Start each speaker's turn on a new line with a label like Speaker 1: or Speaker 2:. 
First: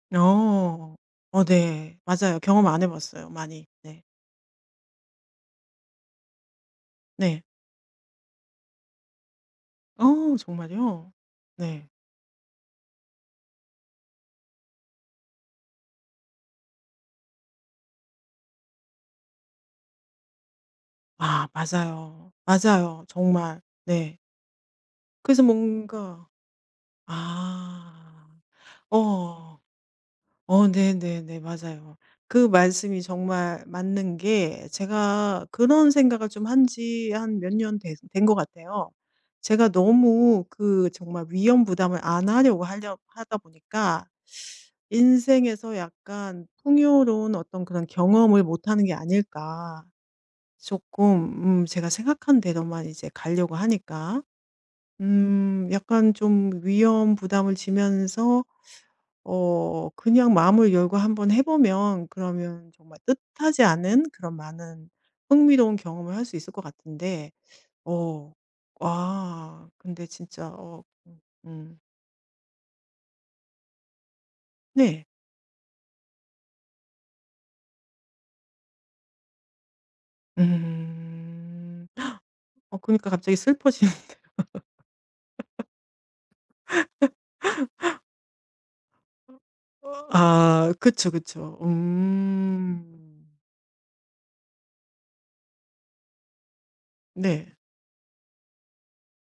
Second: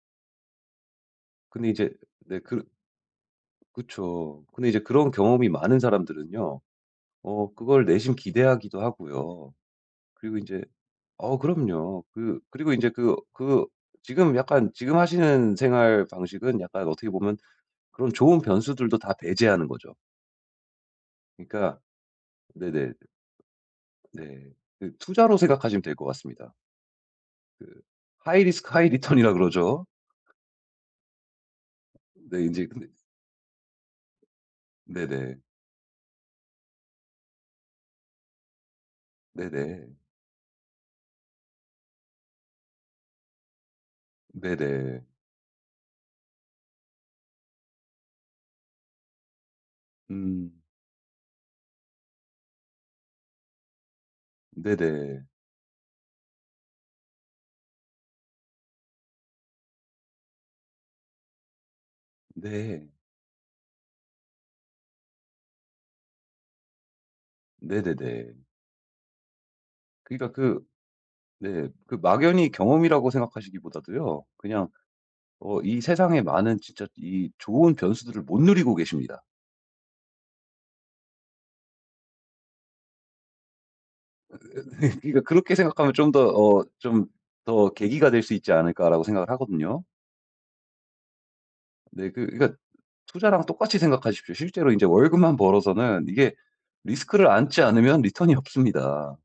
Speaker 1: 어 어
Speaker 2: 근데 이제
Speaker 1: 네.
Speaker 2: 네
Speaker 1: 맞아요.
Speaker 2: 그르
Speaker 1: 경험 안 해 봤어요 많이. 네.
Speaker 2: 그쵸. 근데 이제 그런 경험이 많은 사람들은요
Speaker 1: 네.
Speaker 2: 어 그걸 내심 기대하기도 하고요.
Speaker 1: 어
Speaker 2: 그리고 인제
Speaker 1: 정말이요?
Speaker 2: 어
Speaker 1: 네.
Speaker 2: 그럼요. 그 그리고 인제 그, 그 지금 약간 지금 하시는 생활 방식은 약간 어떻게 보면 그런 좋은 변수들도 다 배제하는 거죠.
Speaker 1: 아
Speaker 2: 그니까
Speaker 1: 맞아요.
Speaker 2: 네네.
Speaker 1: 맞아요 정말. 네.
Speaker 2: 네. 그 투자로
Speaker 1: 그래서
Speaker 2: 생각하시면 될 것
Speaker 1: 뭔가
Speaker 2: 같습니다. 그
Speaker 1: 아.
Speaker 2: high risk, high return이라
Speaker 1: 어.
Speaker 2: 그러죠.
Speaker 1: 어 네네네. 맞아요.
Speaker 2: 네.
Speaker 1: 그
Speaker 2: 인제 근데
Speaker 1: 말씀이 정말 맞는 게
Speaker 2: 네네.
Speaker 1: 제가 그런 생각을 좀 한 지 한 몇 년 된 된 것 같아요. 제가
Speaker 2: 네네.
Speaker 1: 너무 그 정말 위험 부담을 안 하려고 하려 하다 보니까
Speaker 2: 네네.
Speaker 1: '인생에서 약간 풍요로운 어떤 그런 경험을 못 하는 게 아닐까?'
Speaker 2: 음.
Speaker 1: 조끔 음 제가 생각한 대로만 이제 가려고 하니까.
Speaker 2: 네네.
Speaker 1: 음 약간 좀 위험 부담을 지면서 어 그냥 마음을 열고 한번 해 보면 그러면
Speaker 2: 네.
Speaker 1: 정말 뜻하지 않은 그런 많은 흥미로운 경험을 할 수 있을 것 같은데. 어
Speaker 2: 네네네.
Speaker 1: 와 근데
Speaker 2: 그니까
Speaker 1: 진짜
Speaker 2: 그
Speaker 1: 어 음
Speaker 2: 네
Speaker 1: 음.
Speaker 2: 그 막연히 경험이라고 생각하시기보다도요. 그냥
Speaker 1: 네.
Speaker 2: 어 이 세상에 많은 진짜 이 좋은 변수들을 못 누리고 계십니다.
Speaker 1: 음. 어 그니까 갑자기 슬퍼지는데요.
Speaker 2: 으 네. 그니까 '그렇게 생각하면 좀 더 어 좀 더 계기가 될 수 있지 않을까?'라고 생각을
Speaker 1: 어.
Speaker 2: 하거든요.
Speaker 1: 어 아 그쵸, 그쵸.
Speaker 2: 네. 그 그러니까
Speaker 1: 음.
Speaker 2: 투자랑 똑같이 생각하십시오. 실제로 인제 월급만 벌어서는 이게 리스크를
Speaker 1: 네.
Speaker 2: 안지 않으면 리턴이 없습니다.